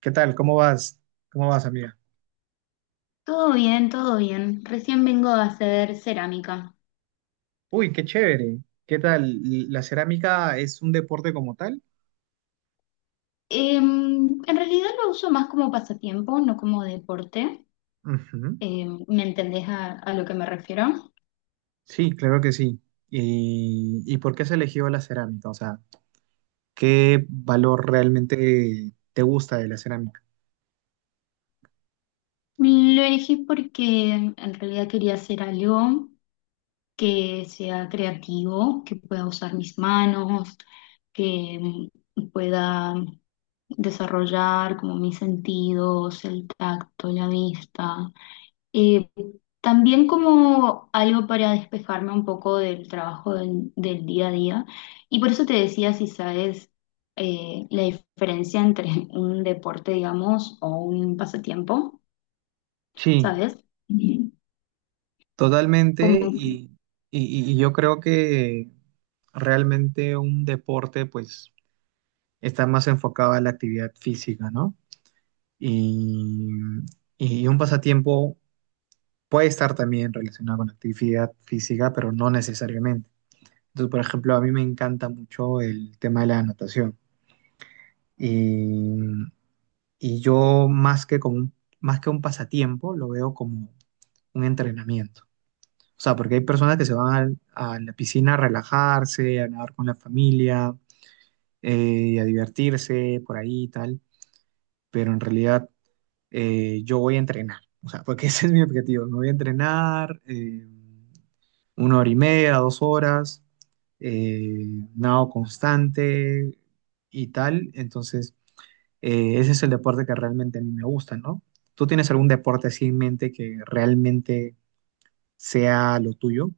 ¿Qué tal? ¿Cómo vas? ¿Cómo vas, amiga? Todo bien, todo bien. Recién vengo a hacer cerámica. Uy, qué chévere. ¿Qué tal? ¿La cerámica es un deporte como tal? En realidad lo uso más como pasatiempo, no como deporte. Ujú. ¿Me entendés a lo que me refiero? Sí, claro que sí. ¿Y por qué has elegido la cerámica? O sea, ¿qué valor realmente te gusta de la cerámica? Lo elegí porque en realidad quería hacer algo que sea creativo, que pueda usar mis manos, que pueda desarrollar como mis sentidos, el tacto, la vista. Eh, También como algo para despejarme un poco del trabajo del día a día. Y por eso te decía si sabes la diferencia entre un deporte, digamos, o un pasatiempo, Sí, ¿sabes? Ujú. Como, totalmente. Y yo creo que realmente un deporte, pues, está más enfocado a la actividad física, ¿no? Y, y un pasatiempo. Puede estar también relacionado con actividad física, pero no necesariamente. Entonces, por ejemplo, a mí me encanta mucho el tema de la natación. Y, y yo más que como más que un pasatiempo, lo veo como un entrenamiento. O sea, porque hay personas que se van a la piscina a relajarse, a nadar con la familia, a divertirse por ahí y tal, pero en realidad yo voy a entrenar. O sea, porque ese es mi objetivo. Me voy a entrenar una hora y media, dos horas, eh, nado constante y tal. Entonces, ese es el deporte que realmente a mí me gusta, ¿no? ¿Tú tienes algún deporte así en mente que realmente sea lo tuyo?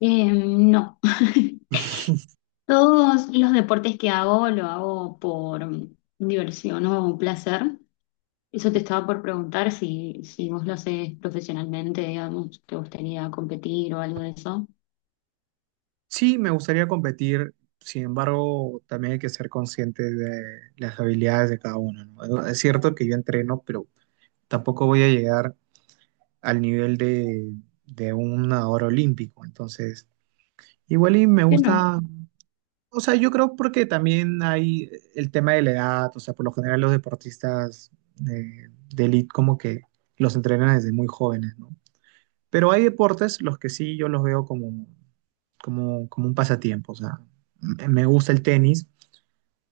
no. Todos los deportes que hago lo hago por diversión o placer. Eso te estaba por preguntar si vos lo haces profesionalmente, digamos, te gustaría competir o algo de eso. Sí, me gustaría competir. Sin embargo, también hay que ser consciente de las habilidades de cada uno, ¿no? Es cierto que yo entreno, pero tampoco voy a llegar al nivel de un nadador olímpico. Entonces, igual y me Que no. gusta, o sea, yo creo porque también hay el tema de la edad, o sea, por lo general los deportistas eh, de elite como que los entrenan desde muy jóvenes, ¿no? Pero hay deportes los que sí yo los veo como, como, como un pasatiempo, o sea, me gusta el tenis.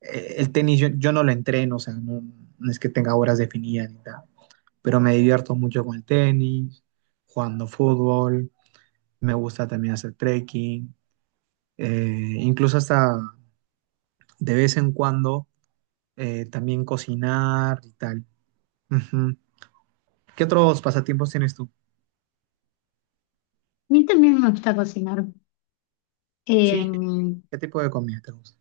El tenis yo no lo entreno, o sea, no, no es que tenga horas definidas ni nada, pero me divierto mucho con el tenis, jugando fútbol, me gusta también hacer trekking, incluso hasta de vez en cuando también cocinar y tal. Ujú. ¿Qué otros pasatiempos tienes tú? A mí también me gusta cocinar. Eh, Sí, ¿qué tipo de comida te gusta?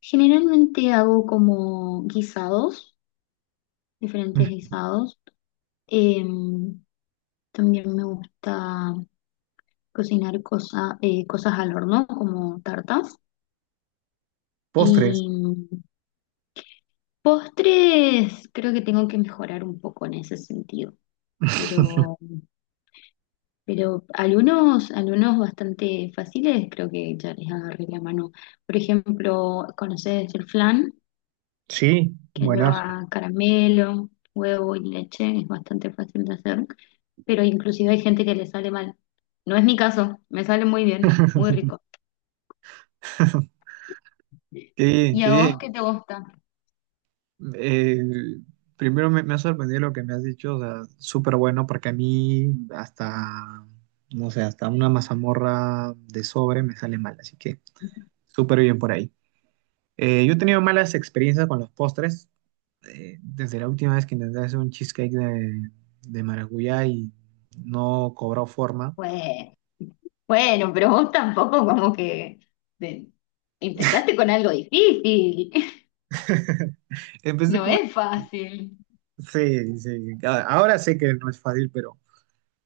Generalmente hago como guisados, diferentes Mm, guisados. Eh, También me gusta cosas al horno, como tartas. postres. Y postres, creo que tengo que mejorar un poco en ese sentido. Pero, pero algunos bastante fáciles, creo que ya les agarré la mano. Por ejemplo, ¿conoces el flan? Sí, Que buenas. lleva caramelo, huevo y leche, es bastante fácil de hacer, pero inclusive hay gente que le sale mal. No es mi caso, me sale muy bien, muy rico. Qué bien, ¿Y a vos qué qué te gusta? bien. Primero me ha sorprendido lo que me has dicho, o sea, súper bueno, porque a mí hasta, no sé, hasta una mazamorra de sobre me sale mal, así que súper bien por ahí. Yo he tenido malas experiencias con los postres. Desde la última vez que intenté hacer un cheesecake de maracuyá y no cobró forma. Pues, bueno, pero vos tampoco como que de- empezaste con algo difícil. Empecé No con... es fácil. Sí, sí. Ahora sé que no es fácil, pero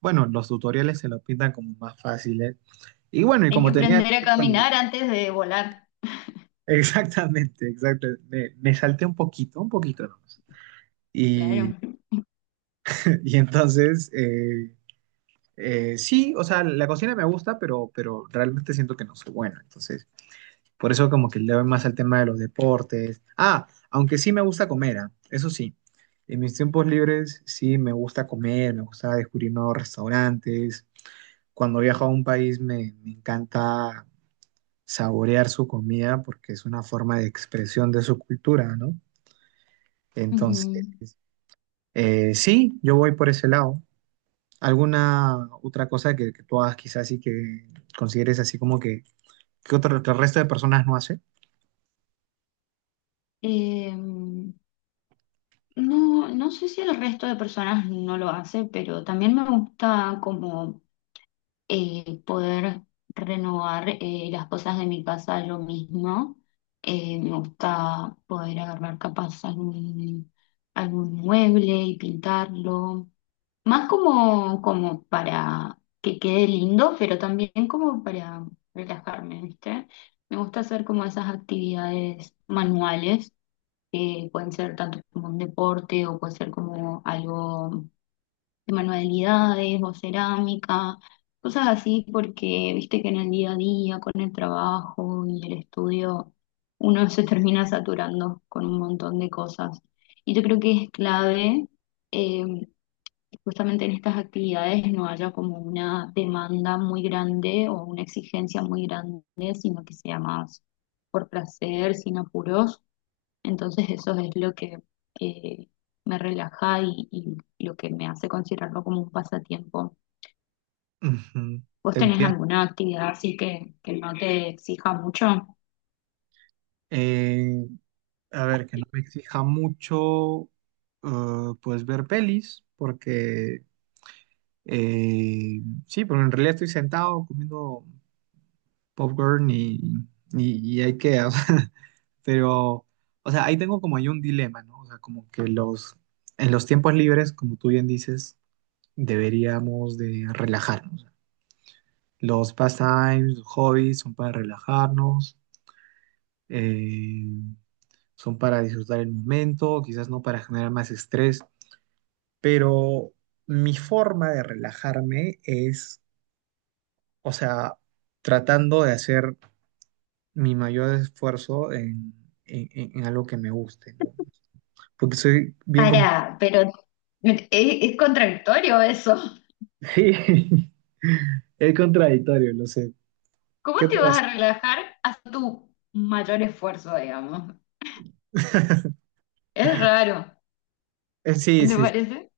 bueno, los tutoriales se lo pintan como más fáciles. Y bueno, y Hay que como tenía aprender a tiempo libre. caminar antes de volar, Exactamente, exacto. Me salté un poquito nomás. Y, claro. y entonces, sí, o sea, la cocina me gusta, pero realmente siento que no soy bueno. Entonces... Por eso como que le doy más al tema de los deportes. Ah, aunque sí me gusta comer, ah, eso sí. En mis tiempos libres sí me gusta comer, me gusta descubrir nuevos restaurantes. Cuando viajo a un país me encanta saborear su comida porque es una forma de expresión de su cultura, ¿no? Entonces, Ujú. Sí, yo voy por ese lado. ¿Alguna otra cosa que tú hagas quizás y que consideres así como que otro, que el resto de personas no hace? Eh, no, no sé si el resto de personas no lo hace, pero también me gusta como poder renovar las cosas de mi casa yo mismo. Me gusta poder agarrar capaz algún mueble y pintarlo, más como, como para que quede lindo, pero también como para relajarme, ¿viste? Me gusta hacer como esas actividades manuales, que pueden ser tanto como un deporte o puede ser como algo de manualidades o cerámica, cosas así, porque viste que en el día a día, con el trabajo y el estudio, uno se termina saturando con un montón de cosas. Y yo creo que es clave, eh, justamente en estas actividades, no haya como una demanda muy grande o una exigencia muy grande, sino que sea más por placer, sin apuros, entonces eso es lo que eh, me relaja, y, lo que me hace considerarlo como un pasatiempo. Ujú. ¿Vos Te tenés entiendo. alguna actividad así que no te exija mucho? Eh, a ver, que no me exija mucho, pues ver pelis, porque eh, sí, pero en realidad estoy sentado comiendo popcorn y, y IKEA, o sea, pero, o sea, ahí tengo como ahí un dilema, ¿no? O sea, como que en los tiempos libres, como tú bien dices, deberíamos de relajarnos. Los pastimes, los hobbies son para relajarnos. eh, Son para disfrutar el momento, quizás no para generar más estrés, pero mi forma de relajarme es, o sea, tratando de hacer mi mayor esfuerzo en algo que me guste, ¿no? Porque soy bien. Para, pero es contradictorio eso. Sí, es contradictorio, lo sé. ¿Cómo ¿Qué te puedo vas hacer? a relajar a tu mayor esfuerzo, digamos? Es raro, Sí, ¿no? ¿Te sí, sí. parece?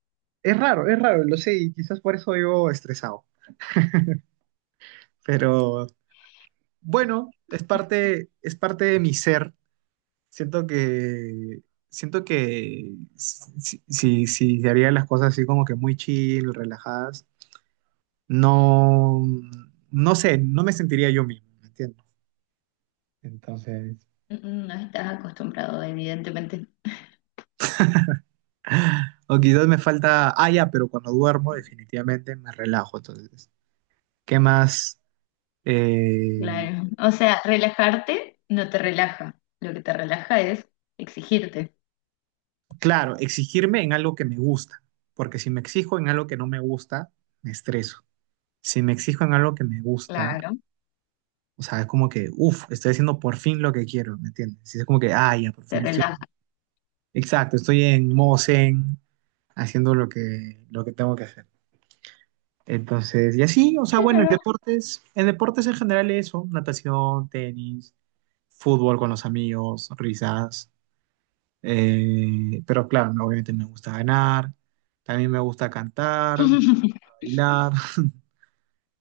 Es raro, lo sé, y quizás por eso vivo estresado, pero bueno, es parte de mi ser. Siento que, siento que si se harían las cosas así como que muy chill, relajadas, no, no sé, no me sentiría yo mismo, ¿me entiendes? Entonces, Mm, no estás acostumbrado, evidentemente. o quizás me falta, ah, ya, pero cuando duermo definitivamente me relajo, entonces, ¿qué más? Eh, Claro. O sea, relajarte no te relaja. Lo que te relaja es exigirte. claro, exigirme en algo que me gusta, porque si me exijo en algo que no me gusta, me estreso. Si me exijo en algo que me gusta, Claro. o sea, es como que, uff, estoy haciendo por fin lo que quiero, ¿me entiendes? Y es como que, ah, ya, por Te fin estoy, relaja. exacto, estoy en modo zen, haciendo lo que tengo que hacer. Entonces, y así, o sea, bueno, en Claro. deportes, en deportes en general eso, natación, tenis, fútbol con los amigos, risas, pero claro, no, obviamente me gusta ganar, también me gusta cantar, bailar,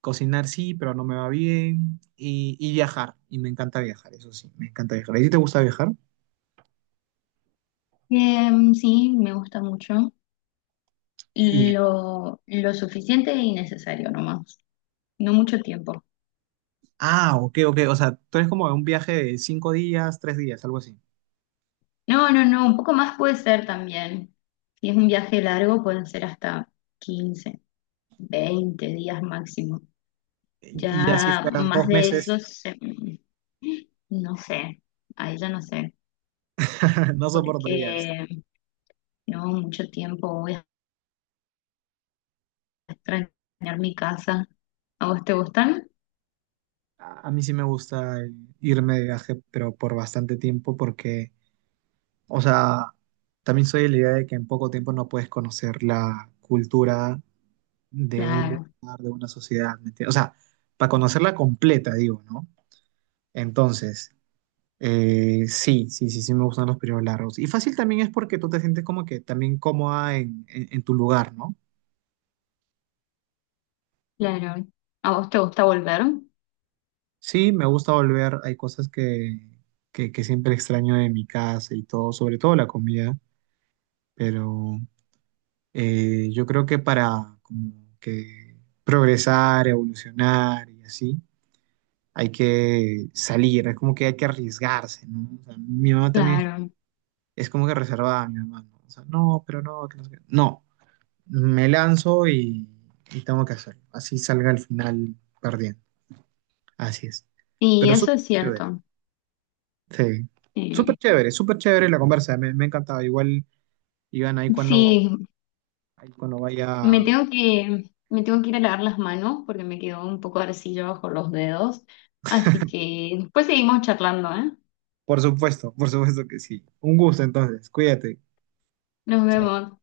cocinar sí, pero no me va bien, y viajar, y me encanta viajar, eso sí, me encanta viajar. ¿A ti te gusta viajar? Sí, me gusta mucho. Y, Lo suficiente y necesario nomás. No mucho tiempo. ah, ok, ok, o sea, tú eres como de un viaje de cinco días, tres días, algo así. No, no, no, un poco más puede ser también. Si es un viaje largo, pueden ser hasta 15 o 20 días máximo. Y así Ya fuera más dos de eso, meses, no sé, ahí ya no sé, no soportarías. porque no, mucho tiempo voy a extrañar mi casa. ¿A vos te gustan? A mí sí me gusta irme de viaje, pero por bastante tiempo, porque, o sea, también soy de la idea de que en poco tiempo no puedes conocer la cultura de un Claro. lugar, de una sociedad, ¿me entiendes? O sea, para conocerla completa, digo, ¿no? Entonces. Sí, sí, sí, sí me gustan los periodos largos. Y fácil también es porque tú te sientes como que también cómoda en tu lugar, ¿no? Claro, a vos te gusta volver, Sí, me gusta volver. Hay cosas que, que siempre extraño de mi casa y todo, sobre todo la comida, pero yo creo que para como que progresar, evolucionar y así, hay que salir, es como que hay que arriesgarse, ¿no? O sea, mi mamá también claro, es como que reservada, mi mamá, ¿no? O sea, no, pero no, que no sé qué. No. Me lanzo y tengo que hacerlo. Así salga al final perdiendo. Así es. y Pero eso súper es chévere. cierto. Sí. Eh, Súper chévere la conversa. Me ha encantado. Igual, Iván, ahí cuando, sí, ahí cuando vaya. Me tengo que ir a lavar las manos porque me quedó un poco de arcilla bajo los dedos, así que después seguimos charlando, ¿eh? Por supuesto que sí. Un gusto entonces. Cuídate. Nos Chao. vemos.